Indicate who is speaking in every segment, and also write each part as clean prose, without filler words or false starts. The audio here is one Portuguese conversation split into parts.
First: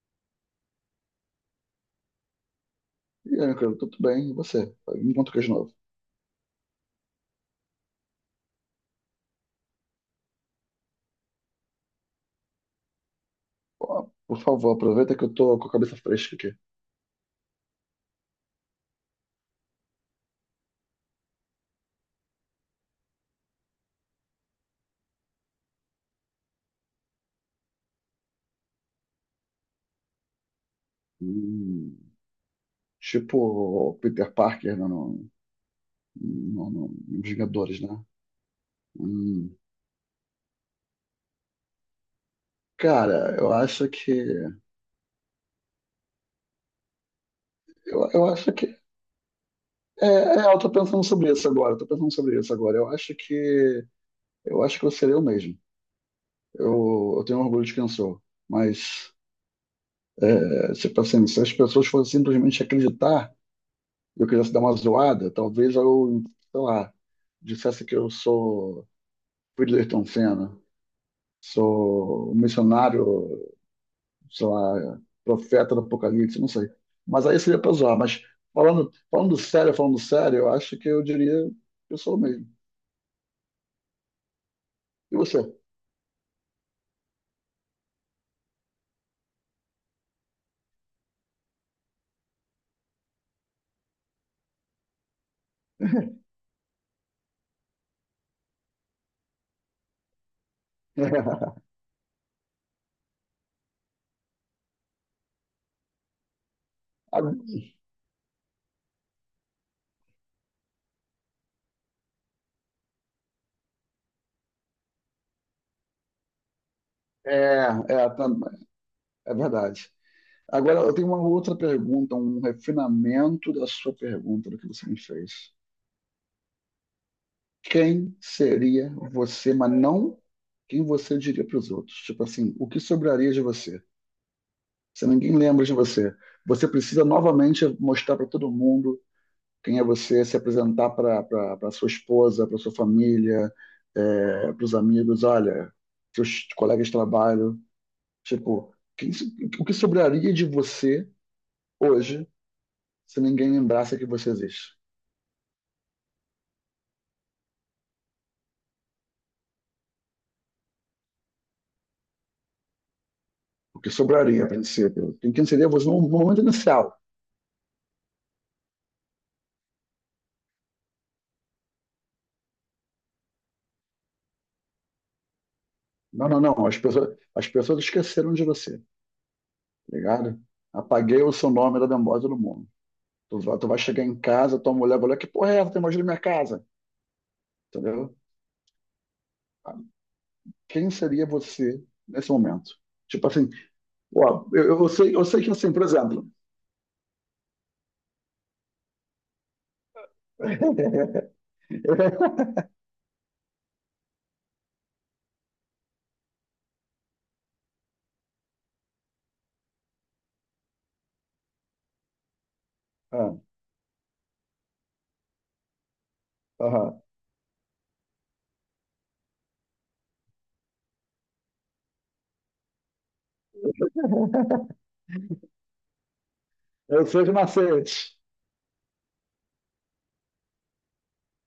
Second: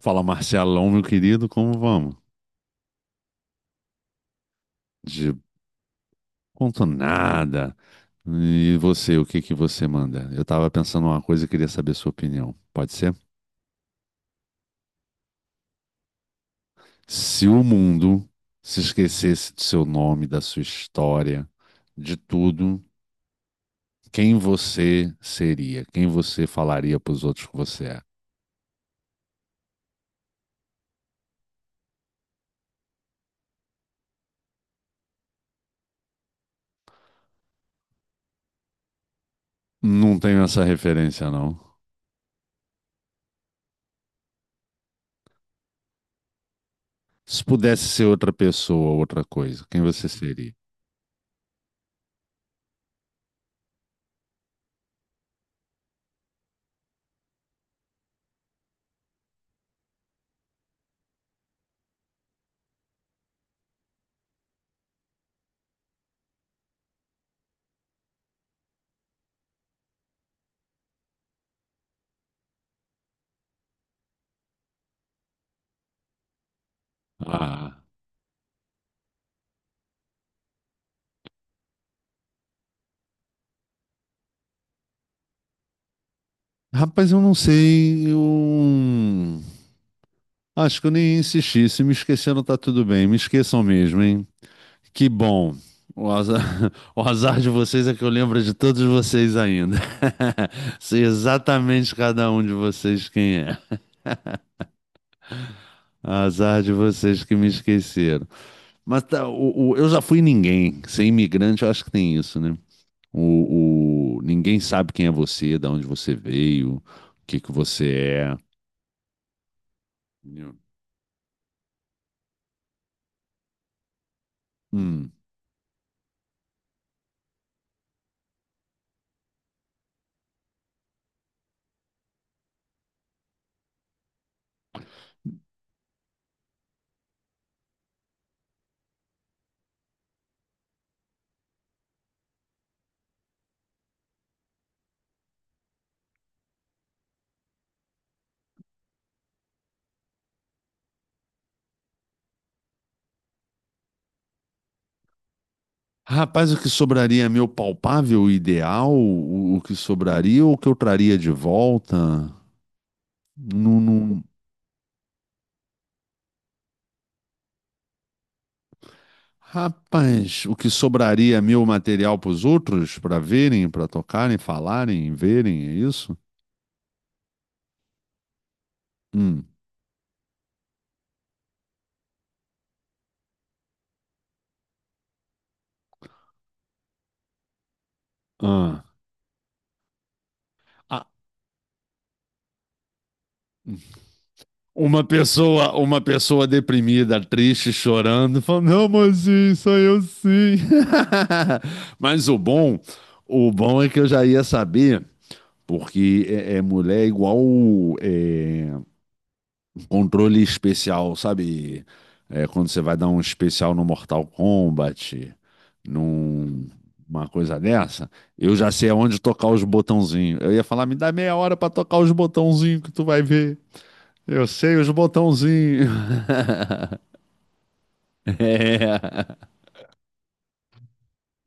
Speaker 1: Fala Marcelão, meu querido, como vamos?
Speaker 2: E aí, meu querido, tudo bem? E você? Me conta
Speaker 1: De
Speaker 2: o que é de novo.
Speaker 1: ponto nada. E você, o que que você manda? Eu tava pensando uma coisa e queria saber sua opinião. Pode ser?
Speaker 2: Ó, por favor, aproveita que eu tô com a cabeça fresca aqui.
Speaker 1: Se o mundo se esquecesse do seu nome, da sua história, de tudo, quem você seria? Quem você falaria pros outros que você é?
Speaker 2: Hum. Tipo o Peter Parker, né, no, nos Vingadores, né? hum.
Speaker 1: Não tenho essa referência, não.
Speaker 2: Cara, eu acho que.
Speaker 1: Se pudesse ser
Speaker 2: Eu
Speaker 1: outra
Speaker 2: acho que.
Speaker 1: pessoa, outra coisa, quem você
Speaker 2: É,
Speaker 1: seria?
Speaker 2: eu tô pensando sobre isso agora. Eu acho que. Eu acho que eu seria eu mesmo. Eu tenho orgulho de quem eu sou. Mas, tipo assim, se as pessoas fossem simplesmente acreditar. Eu quisesse dar uma zoada, talvez eu, sei lá, dissesse que eu sou Whittleston Senna, sou um missionário, sei lá, profeta do Apocalipse, não sei. Mas aí seria para
Speaker 1: Ah,
Speaker 2: zoar. Mas falando sério, eu acho que eu diria que eu sou o mesmo. E você?
Speaker 1: rapaz, eu não sei. Eu... acho que eu nem insisti. Se me esqueceram, tá tudo bem. Me esqueçam mesmo, hein? Que bom. O azar, o azar de vocês é que eu lembro de todos vocês ainda. Sei exatamente cada um de vocês quem é. Azar de vocês que me esqueceram. Mas tá, eu já fui ninguém. Ser imigrante, eu acho que tem isso, né? Ninguém sabe quem é você, de onde você veio, o que que
Speaker 2: É,
Speaker 1: você
Speaker 2: é,
Speaker 1: é.
Speaker 2: tam- é verdade. Agora, eu tenho uma outra pergunta, um refinamento da sua pergunta, do que você me
Speaker 1: Hum.
Speaker 2: fez. Quem seria você, mas não quem você diria para os outros. Tipo assim, o que sobraria de você? Se ninguém lembra de você, você precisa novamente mostrar para todo mundo quem é você, se apresentar para sua esposa, para sua família, para os amigos, olha, seus colegas de trabalho. Tipo, quem so- o que sobraria de você hoje se ninguém lembrasse que você existe?
Speaker 1: Rapaz, o que sobraria é meu palpável ideal? O que sobraria ou o que eu traria de volta? Não,
Speaker 2: O que
Speaker 1: não-
Speaker 2: sobraria, a princípio? Quem seria você no momento inicial?
Speaker 1: Rapaz, o que sobraria é meu material para os outros, para verem, para tocarem, falarem, verem, é isso?
Speaker 2: Não, não, não. As pessoas esqueceram de você, tá
Speaker 1: Hum.
Speaker 2: ligado? Apaguei o seu nome da memória do mundo. Tu vai chegar em casa, tua mulher vai olhar, que porra é essa? Tem mais na minha casa, entendeu?
Speaker 1: Ah.
Speaker 2: Quem
Speaker 1: Ah,
Speaker 2: seria você nesse momento? Tipo assim, ó,
Speaker 1: uma
Speaker 2: eu sei que assim,
Speaker 1: pessoa,
Speaker 2: por
Speaker 1: uma
Speaker 2: exemplo.
Speaker 1: pessoa deprimida, triste, chorando, falando, não, mozinho, sou eu sim. Mas o bom é que eu já ia saber. Porque é, é mulher é igual é, controle especial, sabe? É, quando você vai dar um
Speaker 2: Ah,
Speaker 1: especial no Mortal Kombat,
Speaker 2: aham.
Speaker 1: numa coisa dessa, eu já sei aonde tocar os botãozinhos. Eu ia falar, me dá 30 minutos pra tocar os botãozinhos que tu vai ver. Eu sei os botãozinhos.
Speaker 2: Eu sou de macete.
Speaker 1: É,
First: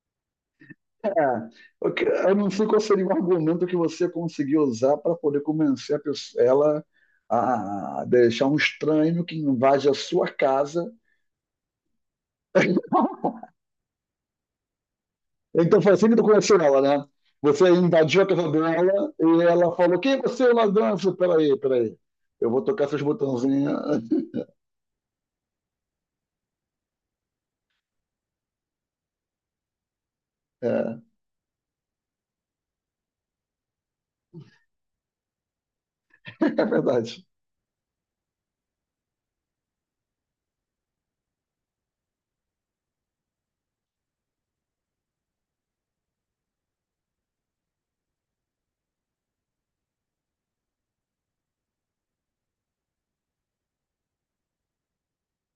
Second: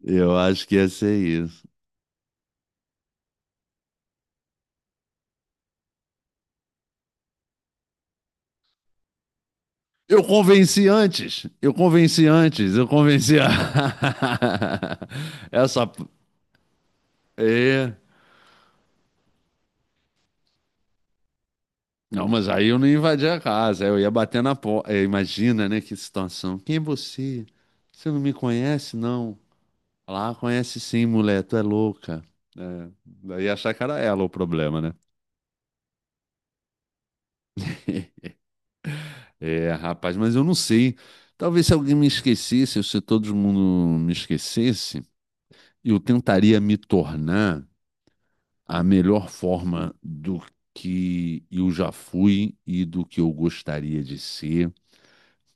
Speaker 1: eu acho que ia ser
Speaker 2: É,
Speaker 1: isso.
Speaker 2: eu não sei qual seria o argumento que você conseguiu usar para poder convencer a pessoa, ela a deixar um estranho que invade a sua casa.
Speaker 1: Eu convenci a...
Speaker 2: Então
Speaker 1: essa.
Speaker 2: foi assim que tu conheceu ela, né? Você
Speaker 1: É.
Speaker 2: invadiu a casa dela e ela falou: quem é você, ladrão? Eu falei, peraí, peraí.
Speaker 1: Não, mas
Speaker 2: Eu vou
Speaker 1: aí eu não
Speaker 2: tocar seus
Speaker 1: invadia a
Speaker 2: botãozinhos.
Speaker 1: casa, eu ia bater na porta. Imagina, né, que situação. Quem é você? Você não me conhece, não? Lá, conhece
Speaker 2: É,
Speaker 1: sim, mulher, tu é louca. É, daí ia achar que era ela o problema, né?
Speaker 2: é verdade.
Speaker 1: É, rapaz, mas eu não sei. Talvez se alguém me esquecesse, ou se todo mundo me esquecesse, eu tentaria me tornar a melhor forma do que eu já fui e do que eu gostaria de ser,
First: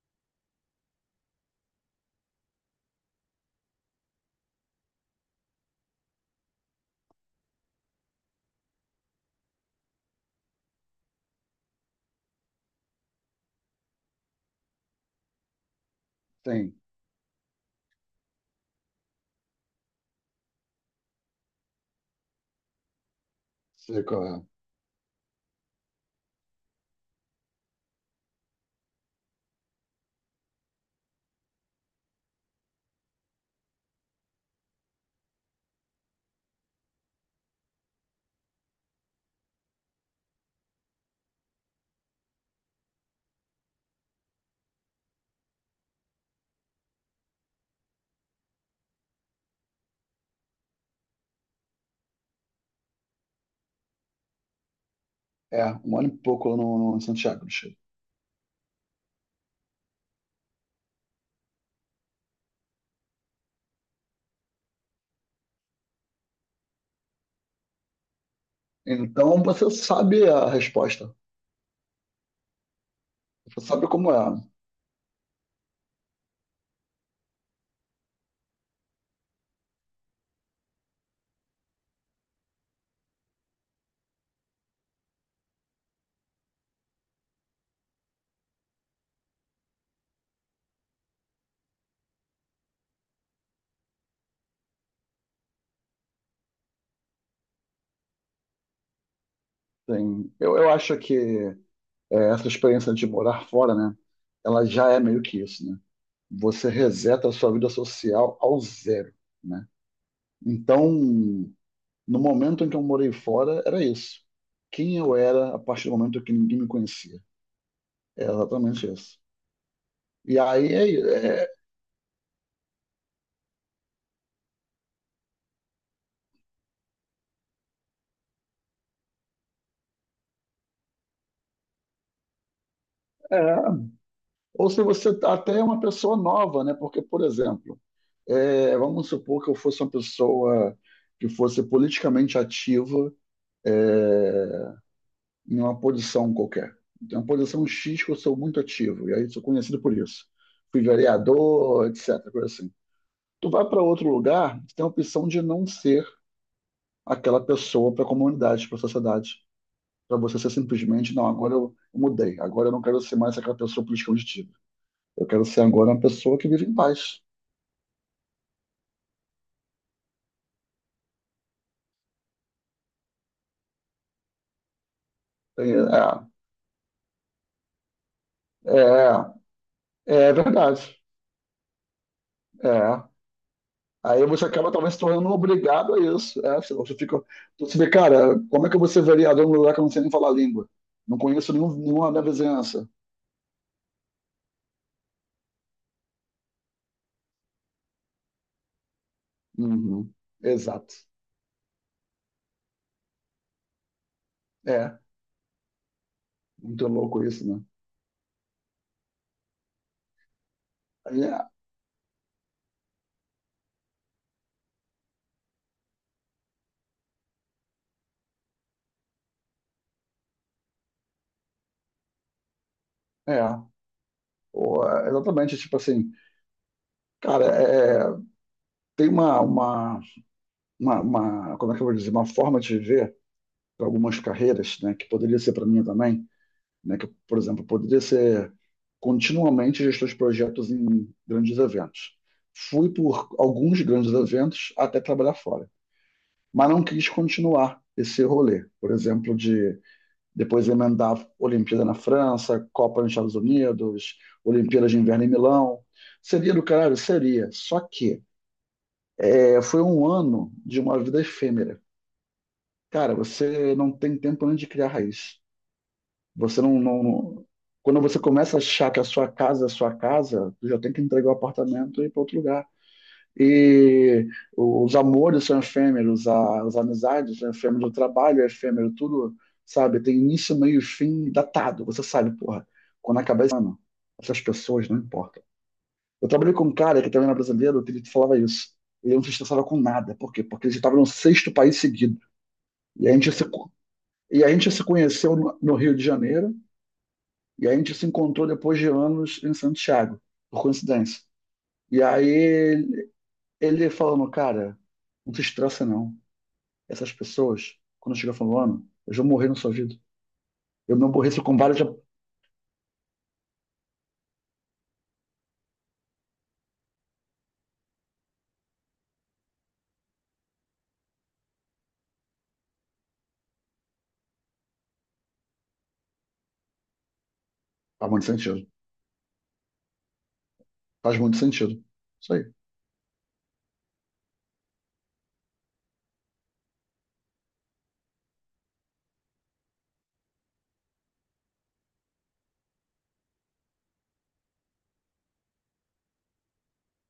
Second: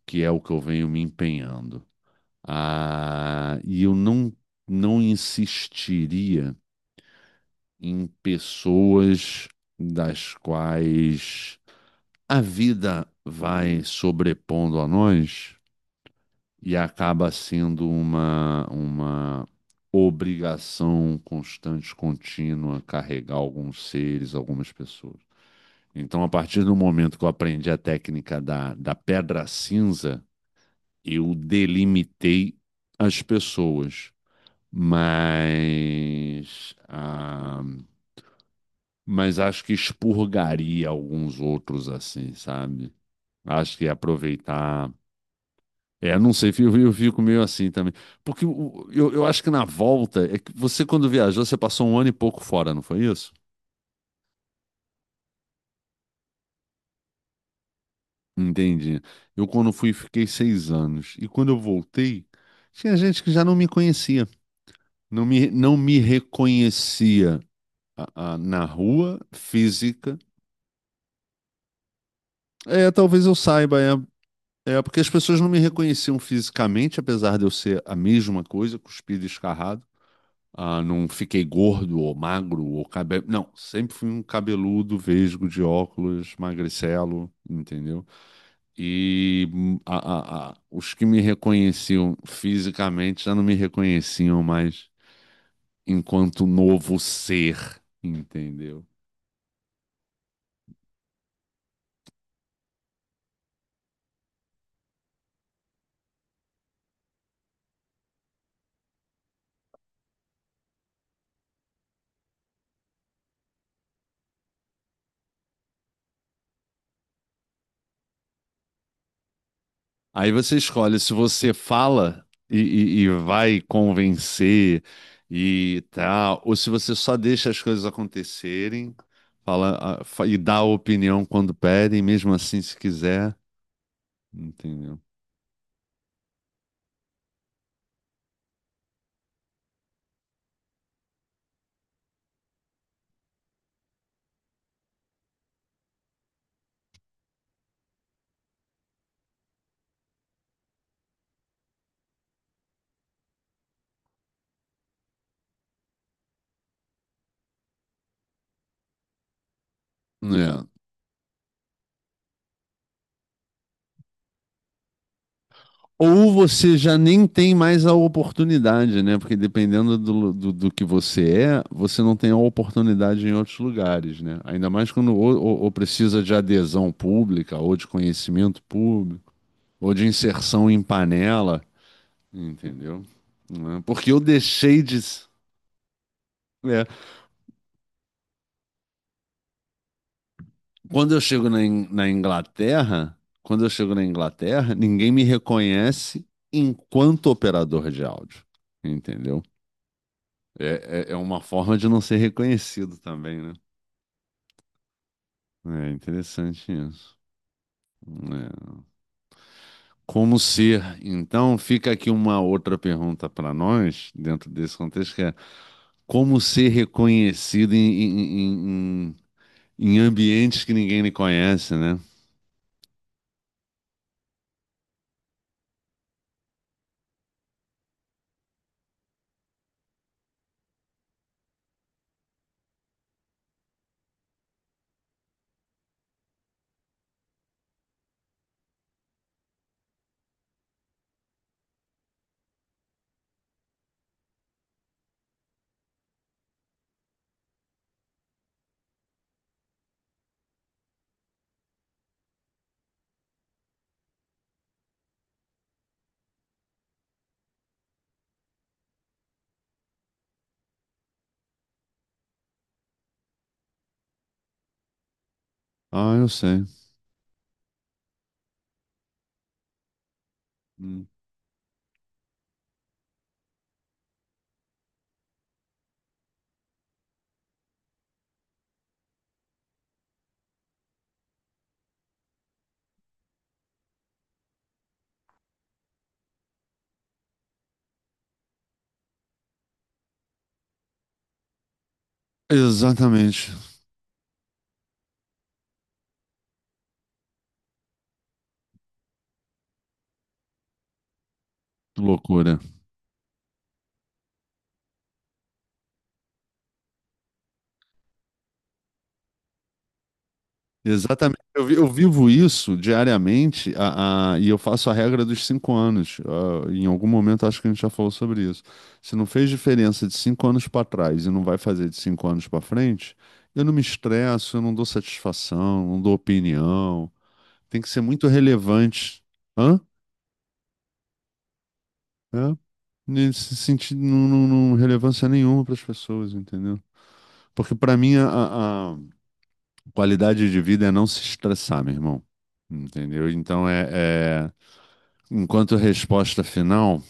Speaker 1: que é o que eu venho me empenhando. Ah, e eu não, não insistiria em pessoas das quais a vida vai sobrepondo a nós
Speaker 2: Tem.
Speaker 1: e acaba sendo uma obrigação constante, contínua, carregar alguns
Speaker 2: Sei qual
Speaker 1: seres,
Speaker 2: é.
Speaker 1: algumas pessoas. Então, a partir do momento que eu aprendi a técnica da pedra cinza, eu delimitei as pessoas. Mas ah, mas acho que expurgaria alguns outros assim, sabe? Acho que ia aproveitar. É, não sei, eu fico meio assim também. Porque o- eu acho que na volta, é que você quando viajou, você passou um ano e pouco fora, não foi isso?
Speaker 2: É, um ano e pouco lá no Santiago do Chile.
Speaker 1: Entendi. Eu quando fui, fiquei 6 anos. E quando eu voltei, tinha gente que já não me conhecia. Não me reconhecia ah, ah, na rua,
Speaker 2: Então você
Speaker 1: física.
Speaker 2: sabe a resposta.
Speaker 1: É, talvez eu
Speaker 2: Você
Speaker 1: saiba,
Speaker 2: sabe
Speaker 1: é.
Speaker 2: como é.
Speaker 1: É, porque as pessoas não me reconheciam fisicamente, apesar de eu ser a mesma coisa, cuspido e escarrado. Ah, não fiquei gordo ou magro ou cabelo. Não, sempre fui um cabeludo, vesgo, de óculos, magricelo, entendeu? E os que me reconheciam fisicamente já não me reconheciam mais enquanto novo ser, entendeu?
Speaker 2: Tem, eu acho que essa experiência de morar fora, né? Ela já é meio que isso, né? Você reseta a sua vida social ao zero, né? Então, no momento em que eu morei fora, era isso. Quem eu era a partir do momento que ninguém me conhecia. É exatamente isso.
Speaker 1: Aí
Speaker 2: E
Speaker 1: você
Speaker 2: aí é,
Speaker 1: escolhe se
Speaker 2: é-
Speaker 1: você fala e vai convencer e tal, ou se você só deixa as coisas acontecerem, fala ah, fa- e dá a opinião quando pedem, mesmo assim se quiser,
Speaker 2: é. Ou se
Speaker 1: entendeu?
Speaker 2: você até é uma pessoa nova, né? Porque, por exemplo, vamos supor que eu fosse uma pessoa que fosse politicamente ativa, é, em uma posição qualquer. Tem uma posição X que eu sou muito ativo, e aí sou conhecido por isso. Fui vereador, etc. Coisa assim. Tu vai para outro lugar, tu tem a opção de não ser aquela pessoa para a comunidade, para a sociedade. Para você ser
Speaker 1: É.
Speaker 2: simplesmente, não, agora eu mudei, agora eu não quero ser mais aquela pessoa política ativa. Eu quero ser agora uma
Speaker 1: Ou
Speaker 2: pessoa que vive em
Speaker 1: você já
Speaker 2: paz.
Speaker 1: nem tem mais a oportunidade, né? Porque dependendo do que você é, você não tem a oportunidade em outros lugares, né? Ainda mais quando ou precisa de adesão pública ou de conhecimento
Speaker 2: É,
Speaker 1: público, ou de
Speaker 2: é, é
Speaker 1: inserção em
Speaker 2: verdade.
Speaker 1: panela, entendeu?
Speaker 2: É.
Speaker 1: Né? Porque eu
Speaker 2: Aí você acaba
Speaker 1: deixei
Speaker 2: talvez se
Speaker 1: de.
Speaker 2: tornando obrigado a isso. É, você
Speaker 1: É,
Speaker 2: você fica, você vê, cara, como é que eu vou ser vereador num lugar que eu não sei nem falar a língua?
Speaker 1: quando
Speaker 2: Não
Speaker 1: eu chego
Speaker 2: conheço
Speaker 1: na,
Speaker 2: nenhum,
Speaker 1: In- na
Speaker 2: nenhuma da vizinhança.
Speaker 1: Inglaterra, quando eu chego na Inglaterra, ninguém me reconhece enquanto operador de áudio, entendeu?
Speaker 2: Uhum. Exato.
Speaker 1: É uma forma de não ser reconhecido também, né?
Speaker 2: É,
Speaker 1: É interessante
Speaker 2: muito
Speaker 1: isso.
Speaker 2: louco isso, né?
Speaker 1: Né? Como ser? Então, fica aqui uma outra pergunta para nós, dentro desse contexto, que é como ser reconhecido em- em ambientes que ninguém lhe conhece, né?
Speaker 2: É, é. Pô, exatamente, tipo assim, cara, tem uma, como é que eu vou dizer, uma forma de viver para algumas carreiras, né, que poderia ser para mim também, né, que, por exemplo, poderia ser continuamente gestor de projetos em grandes eventos. Fui por alguns grandes eventos até trabalhar fora, mas não quis continuar esse rolê, por exemplo, de depois emendar Olimpíada na França, Copa nos Estados Unidos, Olimpíadas de Inverno em Milão. Seria do caralho? Seria. Só que foi um ano de uma vida efêmera. Cara, você não tem tempo nem de criar raiz.
Speaker 1: Ah, eu
Speaker 2: Você
Speaker 1: sei.
Speaker 2: não, não- Quando você começa a achar que a sua casa é a sua casa, tu já tem que
Speaker 1: Hum.
Speaker 2: entregar o apartamento e ir para outro lugar. E os amores são efêmeros, a- as amizades são efêmeras, o trabalho é efêmero, tudo, sabe? Tem início, meio e fim datado. Você sabe, porra, quando acabar esse ano, essas pessoas não importam. Eu trabalhei com um cara que também era brasileiro, que ele falava isso. Ele não se estressava com nada. Por quê? Porque ele estava no sexto país seguido. E a gente se
Speaker 1: Exatamente.
Speaker 2: e a gente se conheceu no Rio de Janeiro e a gente se encontrou depois de anos em Santiago, por coincidência.
Speaker 1: Que
Speaker 2: E aí
Speaker 1: loucura.
Speaker 2: ele falando, cara, não se estressa não. Essas pessoas, quando chega falando ano, eu já morri no sua vida. Eu me
Speaker 1: Exatamente.
Speaker 2: aborreço com
Speaker 1: Eu, vi-
Speaker 2: vários... já
Speaker 1: eu vivo isso diariamente a- e eu faço a regra dos 5 anos. Ah, em algum momento acho que a gente já falou sobre isso. Se não fez diferença de 5 anos para trás e não vai fazer de 5 anos para frente, eu não me estresso, eu não dou satisfação, não dou opinião. Tem que ser
Speaker 2: faz muito
Speaker 1: muito
Speaker 2: sentido.
Speaker 1: relevante. Hã?
Speaker 2: Faz muito sentido. Isso
Speaker 1: É.
Speaker 2: aí.
Speaker 1: Nesse sentido, não relevância nenhuma para as pessoas, entendeu? Porque para mim a qualidade de vida é não se estressar, meu irmão. Entendeu? Então é, é- enquanto resposta final,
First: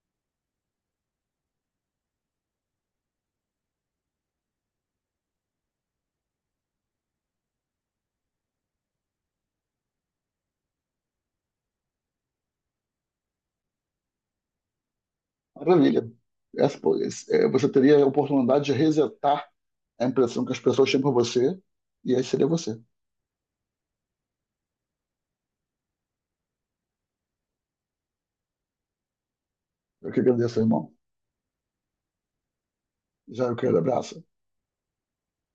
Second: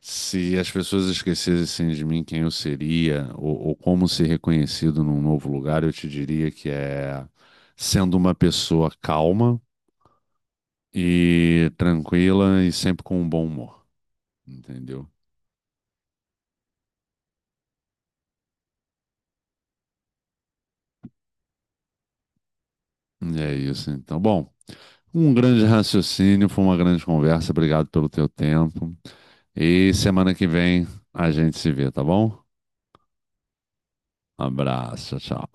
Speaker 1: se as pessoas esquecessem de mim quem eu seria ou como ser reconhecido num novo lugar, eu te diria que é sendo uma pessoa calma e tranquila e sempre com um bom humor. Entendeu?
Speaker 2: Maravilha. É, você teria a oportunidade de resetar a impressão que as pessoas têm por você e aí seria você.
Speaker 1: E é isso, então. Bom, um grande raciocínio, foi uma grande conversa. Obrigado pelo teu tempo. E
Speaker 2: Eu que
Speaker 1: semana que
Speaker 2: agradeço,
Speaker 1: vem
Speaker 2: irmão.
Speaker 1: a gente se vê, tá bom?
Speaker 2: Já eu quero abraço.
Speaker 1: Abraço, tchau.